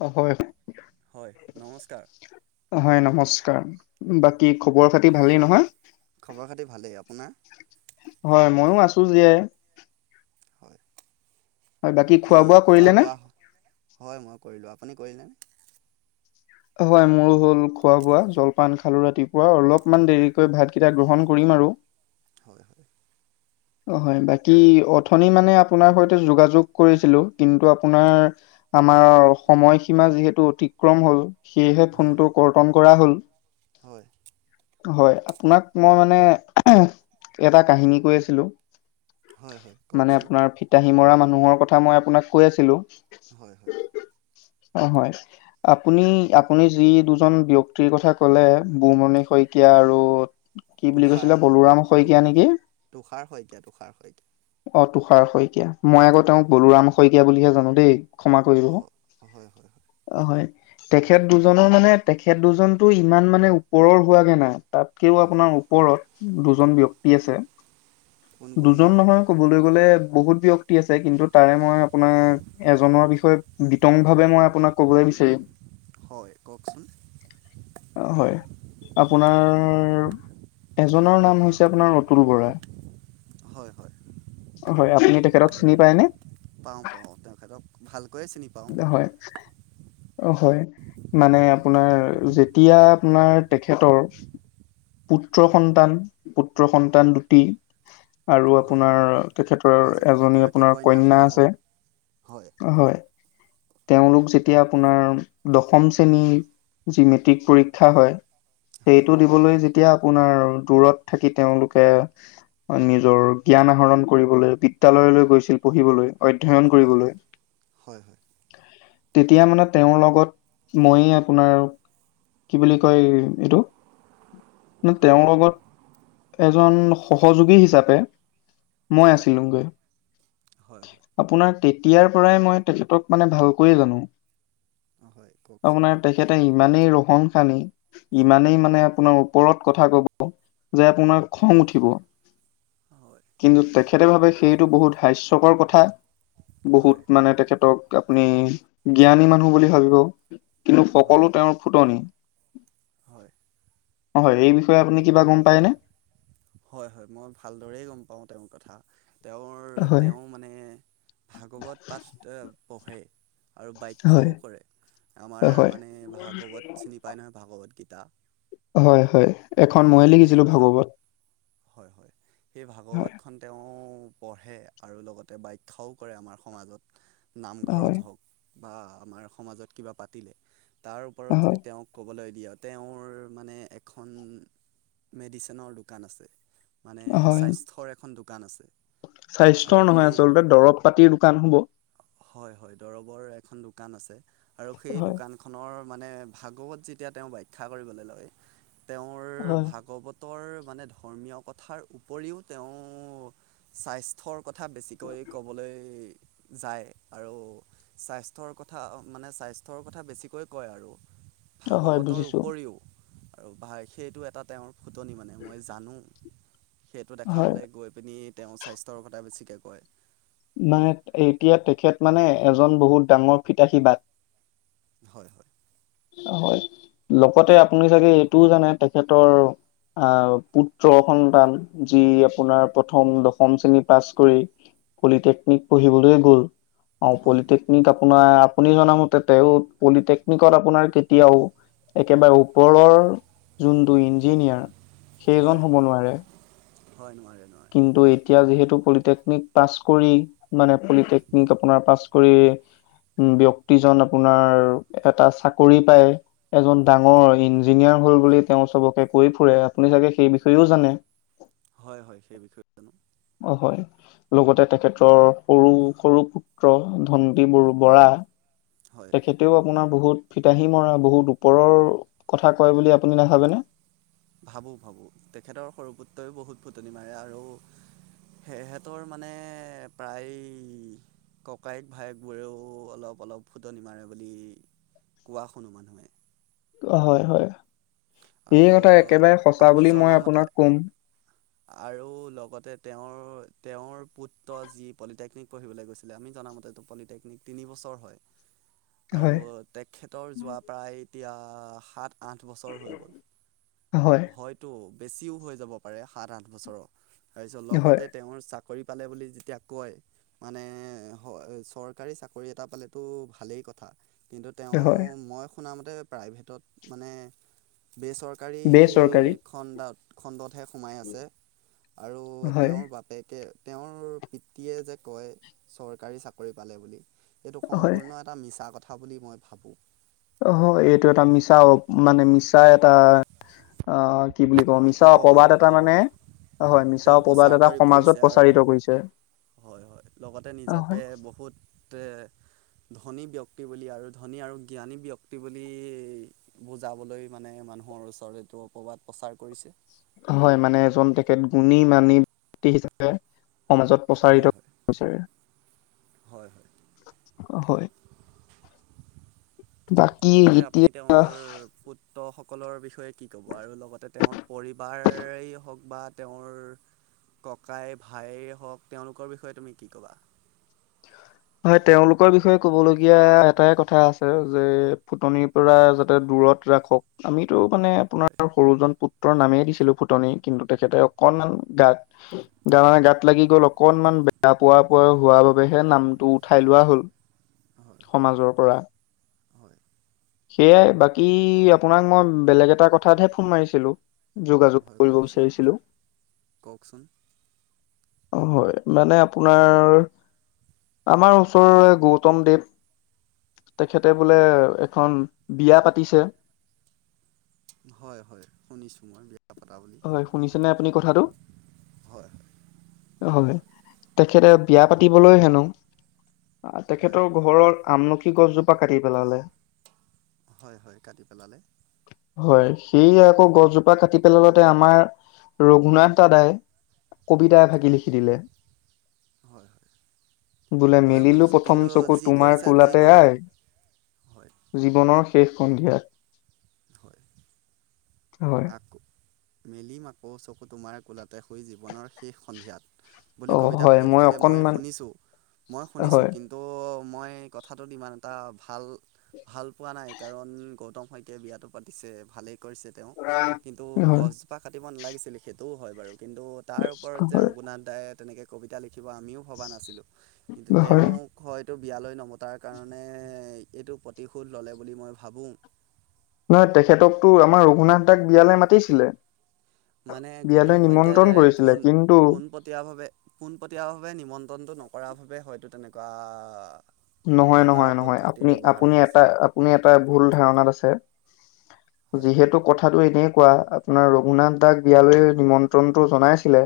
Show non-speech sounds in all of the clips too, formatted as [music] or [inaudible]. অ' হয়। হয়, নমস্কাৰ। অ হয় নমস্কাৰ উম বাকী খবৰ - খাতি ভালেই নহয়? খবৰ খাতি ভালেই, আপোনাৰ? হয়, ময়ও আছো জীয়াই। হয়, হয় বাকী বোৱা খোৱা কৰিলে নে বোৱা? হয় মই কৰিলোঁ, আপুনি কৰিলেনে? অ হয় মোৰো হ'ল খোৱা বোৱা, জলপান খালোঁ ৰাতিপুৱা অলপমান দেৰিকৈ ভাতকেইটা গ্ৰহণ কৰিম আৰু। হয় হয়। অ' হয়, বাকী অথনি মানে আপোনাৰ সৈতে যোগাযোগ কৰিছিলো কিন্তু আপোনাৰ আমাৰ সময়সীমা যিহেতু অতিক্ৰম হ'ল সেয়েহে হয় ফোনটো কৰ্তন কৰা হ'ল। হয়। হয়, আপোনাক মই মানে এহ এটা কাহিনী কৈ আছিলোঁ। হয় হয় মানে কওকচোন আপোনাৰ ফিতাহী মৰা মানুহৰ কথা মই আপোনাক কৈ আছিলোঁ। হয় হয়। অ' হয়। আপুনি আপুনি যি দুজন ব্যক্তিৰ কথা ক'লে বুমণি শইকীয়া আৰু কি বুলি কৈছিলে বলোৰাম শইকীয়া নেকি? তোষাৰ শইকীয়া, তোষাৰ শইকীয়া। অ' তুষাৰ শইকীয়া। মই আকৌ তেওঁক হয় বলোৰাম শইকীয়া বুলিহে জানো দেই। ক্ষমা কৰিব। অঁ হয় হয় হয় অ' হয়, তেখেত দুজনৰ মানে তেখেত দুজনতো ইমান মানে ওপৰৰ হোৱাগে না তাতকেও আপোনাৰ ওপৰত উম দুজন ব্যক্তি আছে কোন কোন দুজন বা? নহয় ক'বলৈ গ'লে বহুত ব্যক তি আছে কিন্তু তাৰে মই আপোনাৰ এজনৰ বিষয়ে বিতং ভাৱে মই আপোনাক কবলৈ বিচাৰিম। হয়, কওকচোন? অ হয়, আপোনাৰ এজনৰ নাম হৈছে আপোনাৰ অতুল বৰা। হয় হয়। হয়, আপুনি তেখেতক চিনি পায়নে? পাওঁ পাওঁ, তেখতক ভালকৈয়ে চিনি পা হয়। অ হয়, মানে আপোনাৰ যেতিয়া আপোনৰ তেখেতৰ পুত্ৰ সন্তান, পুত্ৰ সন্তান দুটি আৰু হয়। আপোনাৰ তেখেতৰ এজ এজনী এগৰাকী আপোনাৰ কন্যা সন্তান আছে, হয় হয়। তেওঁলোক যেতিয়া আপোনাৰ দশম শ্ৰেণীৰ যি মেট্ৰিক পৰীক্ষা হয় হয় সেইটো হয় দিবলৈ যেতিয়া আপোনাৰ দূৰত থাকি তেওঁলোকে নিজৰ জ্ঞান আহৰণ কৰিবলৈ বিদ্যালয়লৈ গৈছিল পঢ়িবলৈ, অধ্যয়ন হয় কৰিবলৈ হয় হয়। তেতিয়া মানে তেওঁৰ লগত ময়ে আপোনাৰ কি বুলি কয় এইটো নে তেওঁৰ লগত এজন সহযোগী হিচাপে মই হয় আছিলোগৈ। হয় হয় আপোনাৰ তেতিয়াৰ পৰাই মই তেখেতক মানে ভালকৈয়ে জানো, হয় কওকচোন আপোনৰ তাৰপৰা তেখেতে ইমানেই ৰহন খানি ইমানেই মানে আপোনাৰ ওপৰত কথা ক'ব যে আপোনাৰ খং হয় উঠিব হয় কিন্তু তেখেতে ভাবে সেইটো বহুত হাস্যকৰ কথা। হয় বহুত মানে তেখেতক আপুনি জ্ঞানী মানুহ বুলি ভাবিব। কিন্তু হয় সকলো তেওঁৰ ফুটনি। হয়। হয়, এই বিষয়ে আপুনি কিবা গম পাইনে? হয় হয়, মই ভালদৰেই গম পাও তেওঁৰ কথা, তেওঁৰ হয় তেওঁ মানে ভাগৱত পাঠ পঢ়ে। আৰু হয় বাখ্যাও কৰে, আমাৰ হয় মানে ভাগৱত চিনি পাই নহয় ভাগৱত গীতা? হয় হয়, এখন মই হয় সেই লিখিছিলো ভাগ ভাগৱত। হয় হয়। সেই হয়, ভাগৱতখন তেওঁ পঢ়ে আৰু লগতে বাাখ্যাও কৰে আমাৰ সমাজত। হয়, নামঘৰত হওক বা আমাৰ সমাজত কিবা পাতিলে তাৰ ওপৰত হয়, যদি তেওঁক ক'বলৈ দিয়ে, তেওঁৰ মানে এখন মেডিচিনৰ দোকান আছে মানে হয়। স্বাস্থ্যৰ এখন দোকান আছে। আৰু স্বাস্থ্যৰ নহয় সেই আচলতে দৰব পাতিৰ দোকান হব। হয় হয় দৰবৰ এখন দোকান আছে, আৰু সেই হয়, দোকান খনৰ মানে ভাগৱত যেতিয়া তেওঁ ব্যাখ্যা কৰিবলৈ লয়, তেওঁৰ হয়, ভাগৱত তৰ মানে ধৰ্মীয় কথাৰ উপৰিও তেওঁ স্বাস্থ্যৰ থৰ কথা বেছিকৈ ক'বলৈ যায় আৰু স্বাস্থ্যৰ কথা মানে স্বাস্থ্যৰ কথা বেছিকৈ কয় আৰু। হয় ভাগৱতৰ বুজিছোঁ। উপৰিও আৰু সেইটো এটা তেওঁৰ ফুটনি মানে মই জানো, সেইটো হয়, দেখাবলৈ গৈ পিনি তেওঁ স্বাস্থ্যৰ কথা বেছিকৈ কয়। মানে এতিয়া তেখেত মানে এজন বহুত ডাঙৰ ফিতাহীবাদ। হয় হয়। হয় লগতে আপুনি চাগে এইটোও জানে তেখেতৰ আহ পুত্ৰ সন্তান যি আপোনাৰ প্ৰথম দশম শ্ৰেণী পাছ কৰি পলিটেকনিক পঢ়িবলৈ গ'ল। অ', হয় পলিটেকনিক আপোনাৰ, আপুনি জনামতে তেওঁ পলিটেকনিকৰ আপোনাৰ কেতিয়াও, একেবাৰে ওপৰৰ যোনটো ইঞ্জিনিয়াৰ সেইজন হয় হ'ব নোৱাৰে। হয়, নোৱাৰে, নোৱাৰে। কিন্তু এতিয়া যিহেতু পলিটেকনিক পাছ কৰি, মানে পলিটেকনিক আপোনাৰ পাছ কৰি, ব্যক্তিজন আপোনাৰ এটা চাকৰি পায়। এজন ডাঙৰ ইঞ্জিনিয়াৰ হ'ল বুলি তেওঁ চবকে কৈ ফুৰে, আপুনি চাগে সেই বিষয়েও জানে? হয়, হয়, সেই বিষয়ে জানো। অ', হয়। লগতে তেখেতৰ সৰু, সৰু পুত্ৰ, ধণ্টী ব, বৰা। হয়। তেখেতেও আপোনাৰ বহুত ফিতাহী মৰা, বহুত ওপৰৰ কথা কয় বুলি আপুনি নাভাবেনে? ভাবোঁ, ভাবোঁ, তেখেতৰ সৰু পুত্ৰইও বহুত ফুটনি মাৰে, আৰু সিহঁতৰ মানে প্ৰায় ককায়েক, ভায়েকবোৰেও অলপ-অলপ ফুটোনি মাৰে বুলি, কোৱা শুনো মানুহে। অ', হয়, হয়, ই আৰু এটা একেবাৰে সঁচা আমি বুলি মই জনামতে আপোনাক কম। আৰু লগতে তেওঁৰ, তেওঁৰ পুত্ৰ যি পলিটেকনিক পঢ়িবলৈ গৈছিলে, আমি জনামতে পলিটেকনিক তিনিবছৰ হয়। আৰু হয়, তেখেতৰ যোৱা প্ৰায় এতিয়া সাত আঠ বছৰ হৈ গ'ল, গ'ল হয়, হয়তো বেছিও হৈ যাব পাৰে সাত, আঠ বছৰৰ, তাৰপিছত হয়, লগতে তেওঁৰ চাকৰি পালে বুলি যেতিয়া কয়। মানে হ, চৰকাৰী চাকৰি এটা পালেতো ভালেই কথা। কিন্তু হয়। তেওঁ মই শুনামতে প্ৰাইভেটত মানে বেচৰকাৰী বেচৰকাৰী কৰী খণ্ডাত, খণ্ডত হে সোমাই আছে, আৰু হয়, তেওঁৰ বাপেকে, তেওঁৰ পিতৃয়ে যে কয়, চৰকাৰী চাকৰি পালে বুলি, এইটো হয়, সম্পূৰ্ণ এটা মিছা কথা বুলি মই ভাবোঁ। হয়, এইটো এটা মিছা, মানে মিছা এটা অ', কি বুলি কওঁ, মিছা অপবাদ অপবাত এটা মানে অপবাদ হয়, মিছা তেওঁ অপবাদ প্ৰচাৰ এটা কৰি সমাজত ফুৰিছে আৰু প্ৰচাৰিত কৰিছে। হয়, হয়, লগতে নিজকে বহুত ধনী ব্যক্তি বুলি, আৰু ধনী আৰু জ্ঞানী ব্যক্তি বুলি বুজাবলৈ মানে মানুহৰ ওচৰৰত এইটো অপবাদ প্ৰচাৰ কৰিছে। হয়, মানে এজন তেখেত গুণী-মানি [unintelligible] হিচাপে সমাজত প্ৰচাৰিত, হয় হয় হয় হয় [unintelligible] হয়। বাকী লগতে আপুনি এতিয়া তেওঁৰ ফুত তৰ সকলৰ বিষয়ে কি ক'ব, আৰু লগতে তেওঁৰ পৰিবাৰেই হওক বা তেওঁৰ ককাই, ভায়েৰ হওক, তেওঁলোকৰ বিষয়ে তুমি ক'বা? হয়, তেওঁলোকৰ বিষয়ে ক'বলগীয়া এটাই কথা আছে, যে ফুটনিৰ পৰা যাতে দূৰত ৰাখক, আমিতো মানে আপোনাৰ হয় সৰুজন পু টৰ নামেই দিছিলো ফুটনি, কিন্তু তেখেতে অকনমান গাত মানে গাত লাগি গ'ল, অকনমান বেয়া পোৱা-পোৱা হোৱা বাবেহে নাম টো উঠাই লোৱা হ'ল, হয় হয় সমাজৰ পৰা। হয় সেয়াই, বাকী আপোনাক মই বেলেগ এটা কথাতহে ফোন মাৰিছিলো। হয় কওকচোন, কওকচোন? হয়, আপোনাৰ আমাৰ ওচৰৰে গৌতমদেৱ তেখেতে বোলে এখন বিয়া পাতিছে। হয় হয়, শুনিছো মই। পাতা বুলি হয়, শুনিছে নে আপুনি কথাটো? হয় হয় হলে, তেখেতে বিয়া পাতিবলৈ হেনো, হয় তেখেতৰ ঘৰত আমলখি গছজোপা কাটি পেলালে। হয় হয়, কাটি পেলালে। হয়, সি আকৌ গছজোপা কাটি পেলালে তে আমাৰ ৰঘুনাথ দাদাই কবিতাই এফাঁকি লিখি দিলে। সি ই ই হয়। বোলে ময়ো মেলিলোঁ শুনিছোঁ প্ৰথম কিন্তু চকু যি তোমাৰ কৰিছে যি কোলাতে কৰি আই হয় জীৱনৰ শেষ সন্ধিয়াত। হয়। হয়। আকৌ, মেলিম আকৌ চকু তোমাৰ কোলাতে শুই জীৱনৰ শেষ সন্ধিয়াত। বুলি অ কবিতা হয় ফাঁকি লিখিলে মই অকনমান শুনিছোঁ, মই শুনিছোঁ, হয় কিন ত' মই কথাটোত ইমান এটা ভাল ভাল পোৱা নাই, কাৰণ গৌতম শইকীয়াই বিয়াটো পাতিছে, ভালেই কৰিছে তেওঁ। হয় কিন্তু হয় গছজোপা কাটিব নালাগিছিল সেইটোও হয় বাৰু কিন্তু তাৰ ওপৰত যে ৰঘুনাথ দাই তেনেকৈ কবিতা লিখিব আমিও ভবা নাছিলোঁ, ইহ্ কিন্তু তেওঁ হয় হয়তো বিয়ালৈ নমতাৰ কাৰণে এইটো প্ৰতিশোধ ল'লে বুলি মই ভাবোঁ। নহয় তেখেতকতো, আমাৰ ৰঘুনাথ দাক বিয়ালৈ মাতিছিলে। মানে বিয়ালৈ গৌতম শইকীয়াই নিমন্ত্ৰণ ডাইৰেক্ট কৰিছিলে ফোন কিন্তু ফোনত টিয়া ভাৱে, পোনপটীয়া ভাৱে নিমন্ত্ৰণটো নকৰা বাবে হয়তো তেনেকুৱা আ আ আ নহয় নহয় নহয়, আপুনি আপুনি কৰিছে এটা, আপুনি এটা ভুল ধাৰণাত আছে। হয় যিহেতু কথাটো এনেকোৱা, আপোনাৰ ৰঘুনাথ দাক বিয়ালৈ নিমন্ত্ৰণটো জনাইছিলে।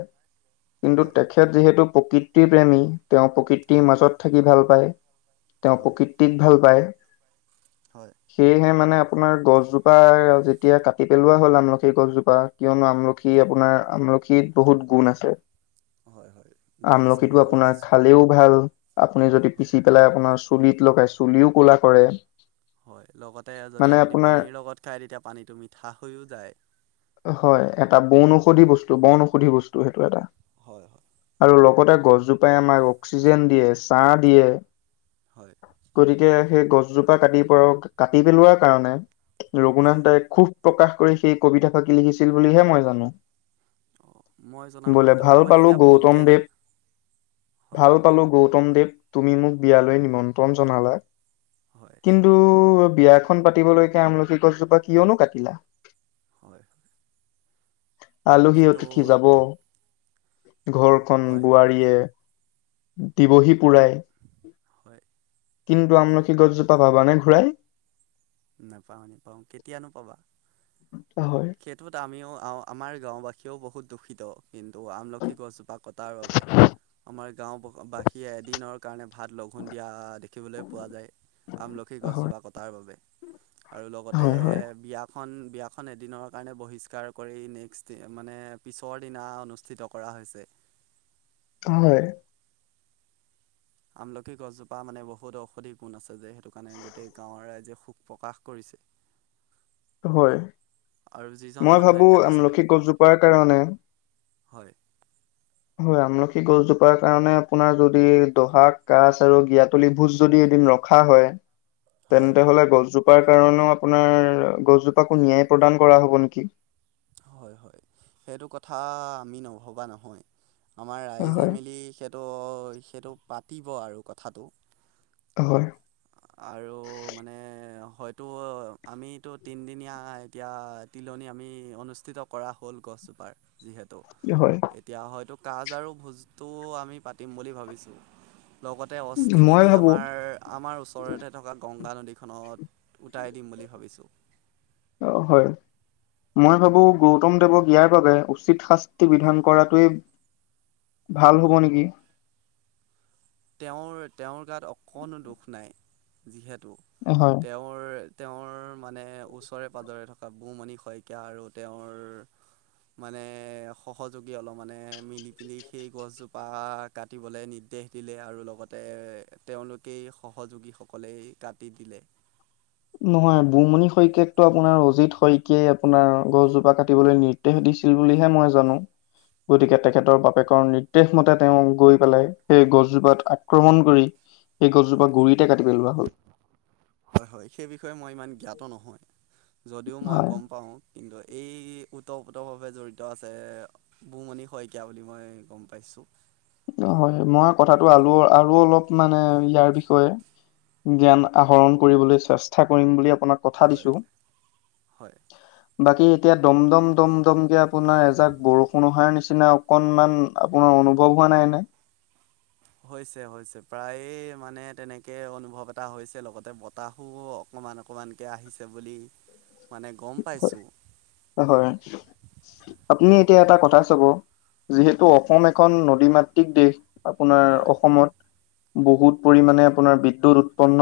কিন্তু হয় তেখেত যিহেতু প্ৰকৃতিৰ প্ৰেমী, তেওঁ প্ৰকৃতিৰ হয় মাজত থাকি ভাল পায়। তেওঁ হয় প্ৰকৃতিক ভাল পায়। হয়। সেয়েহে মানে আপোনাৰ গছজোপা যেতিয়া কাটি পেলোৱা হ'ল আমলখিৰ গছজোপা। কিয়নো আমলখি আপোনাৰ আমলখিত বহুত গুণ আছে। হয় হয় গুণ আছে মই আমলখিটো গম আপোনাৰ পাইছোঁ খালেও ভাল। আপুনি যদি হয় পিচি পেলাই আপোনাৰ চুলিত লগাই চুলিও ক'লা কৰে। হয়, লগতে যদি মানে আপুনি আপোনাৰ পানীৰ লগত খায় তেতিয়া পানীটো মিঠা হৈয়ো যায়। হয়, এটা বন ঔষধি বস্তু, বন ঔষধি বস্তু সেইটো এটা। হয়, হয়। আৰু লগতে গছজোপাই আমাক অক্সিজেন দিয়ে ছাঁ দিয়ে। হয়। গতিকে সেই গছজোপা কাটি পৰাও কাটি পেলোৱাৰ কাৰণে হয় ৰঘুনাথদাই খুব প্ৰকাশ কৰি সেই কবিতাফাকি লিখিছিল বুলিহে মই জানোঁ। অঁ মই বোলে জনামতেতো ভাল মই পালোঁ তেতিয়া গৌতম ভুলকৈ জ দেৱ, হয় ভাল পালোঁ, গৌতম দেৱ তুমি মোক বিয়ালৈ নিমন্ত্রণ জনালা। হয়। কিন্তু বিয়াখন পাতিবলৈকে আমলখি গছজোপা কিয়নো কাটিলা? হয়। আলহী কিন্তু অতিথি যাব, ঘৰখন হয় বোৱাৰীয়ে দিবহি পুৰায়। হয়। কিন্তু আমলখি গছজোপা পাবা নে ঘূৰাই? নাপাওঁ, নেপাওঁ, কেতিয়ানো পাবা। হয়। সেইটোত আমিও আ আমাৰ গাঁওবাসীয়েও বহুত দুখিত। কিন্তু আমলখি গছজোপা কটাৰ বাবে। আমাৰ গাঁও ব বাসীয়ে এদিনৰ কাৰণে ভাত লঘোণ দিয়া দেখিবলৈ পোৱা যায়। আমলখি হয় গছজোপা কটাৰ বাবে আৰু লগতে হয় হয় বিয়া খন, বিয়াখন এদিনৰ কাৰণে বহিষ্কাৰ কৰি নেক্সট ডে মানে পিছৰ দিনা অনুষ্ঠিত কৰা হৈছে। হয়। আমলখি গছজোপা মানে বহুত ঔষধি গুণ আছে যে সেইটো কাৰণে গোটেই গাঁৱৰ ৰাইজে সুখ প্ৰকাশ কৰিছিল। হয়, আৰু যিজন মই মানুহে ভাবো কাটিছিলে আমলখি গছজোপাৰ কাৰণে হয়। হয়, আমলখি গছজোপাৰ কাৰণে আপোনাৰ যদি দহা কাছ আৰু জ্ঞাতলি ভোজ যদি এদিন ৰ খা হয় [inaudible] তেন্তে হয়। হ'লে গছজোপাৰ কাৰণেও আপোনাৰ গছজোপাকো ন্যায় প্ৰদান কৰা হ'ব নেকি? হয়, হয়। সেইটো কথা আমি নভবা নহয়, আমাৰ ৰাইজে হয়, মিলি সে ইটো, সেইটো পাতিব আৰু কথাটো। হয়। আৰু মানে হয়তো আমিতো তিনিদিনীয়া এতিয়া তিলনি আমি অনুষ্ঠিত কৰা হ'ল গছজোপাৰ যিহেতু। হয় এতিয়া হয়তো কাজ আৰু ভোজটো আমি পাতিম বুলি ভাবিছো লগ তে মই অস্থিখিনি ভাবো আমাৰ আমাৰ ওচৰতে থকা গংগা নদীখনত উটাই দিম বুলি ভাবিছো। অ হয়। মই ভাবো গৌতমদেৱক ইয়াৰ বাবে উচিত শাস্তি বিধান কৰাটোৱেই ভাল হ'ব নেকি। তেওঁৰ তেওঁৰ গাত অকণো দুখ নাই যিহেতু হয়। তেওঁৰ তেওঁৰ মানে ওচৰে পাজৰে থকা বুমণি শইকীয়া আৰু তেওঁৰ মানে সহযোগী অলপ মানে মিলি পিনি সেই গছজোপা কাটিবলৈ নিৰ্দেশ দিলে আৰু লগতে তেওঁলোকেই সহযোগীসকলেই কাটি দিলে। নহয় বুমণি শইকীয়াকতো আপোনাৰ অজিত শইকীয়াই আপোনাৰ গছজোপা কাটিবলৈ নি ৰ্দেশ দিছিল বুলিহে মই জানো। গতিকে তেখেতৰ বাপেকৰ নিৰ্দেশ মতে তেওঁ গৈ পেলাই সেই গছজোপাত আক্ৰমণ কৰি সেই গছজোপ হয় গুৰিতে কাটি পেলোৱা হ'ল। হয় হয় সেই বিষয়ে মই ইমান জ্ঞাত নহয় যদিও মই হয়, গম পাওঁ। কিন্তু এই ওতঃপোতভাৱে জড়িত আছে। বুমণি শইকীয়া বুলি মই গম পাইছোঁ। হয়, মই কথাটো আল আৰু অলপ মানে ইয়াৰ বিষয়ে জ্ঞান আহৰণ কৰিবলৈ চেষ্টা কৰিম বুলি আপোনাক কথা হয় দিছো। হয় হয় বাকী এতিয়া দম দম দম দম কে আপোনাৰ এজাক বৰষুণ অহাৰ নিচিনা অকনমান আপোনাৰ অনুভৱ হোৱা নাই নাই। হৈছে হৈছে প্ৰায়ে মানে তেনেকে অনুভৱ এটা হৈছে লগতে বতাহো অকণমান অকণমানকৈ আহিছে বুলি মানে গম পাইছোঁ। হয়, আপুনি এতিয়া এটা কথা চাব যিহেতু হয় অসম এক এই খন নদী মাতৃক দেশ আপোনাৰ হয়। অসমত বহুত পৰিমাণে আপোনাৰ বিদ্যুৎ উৎপন্ন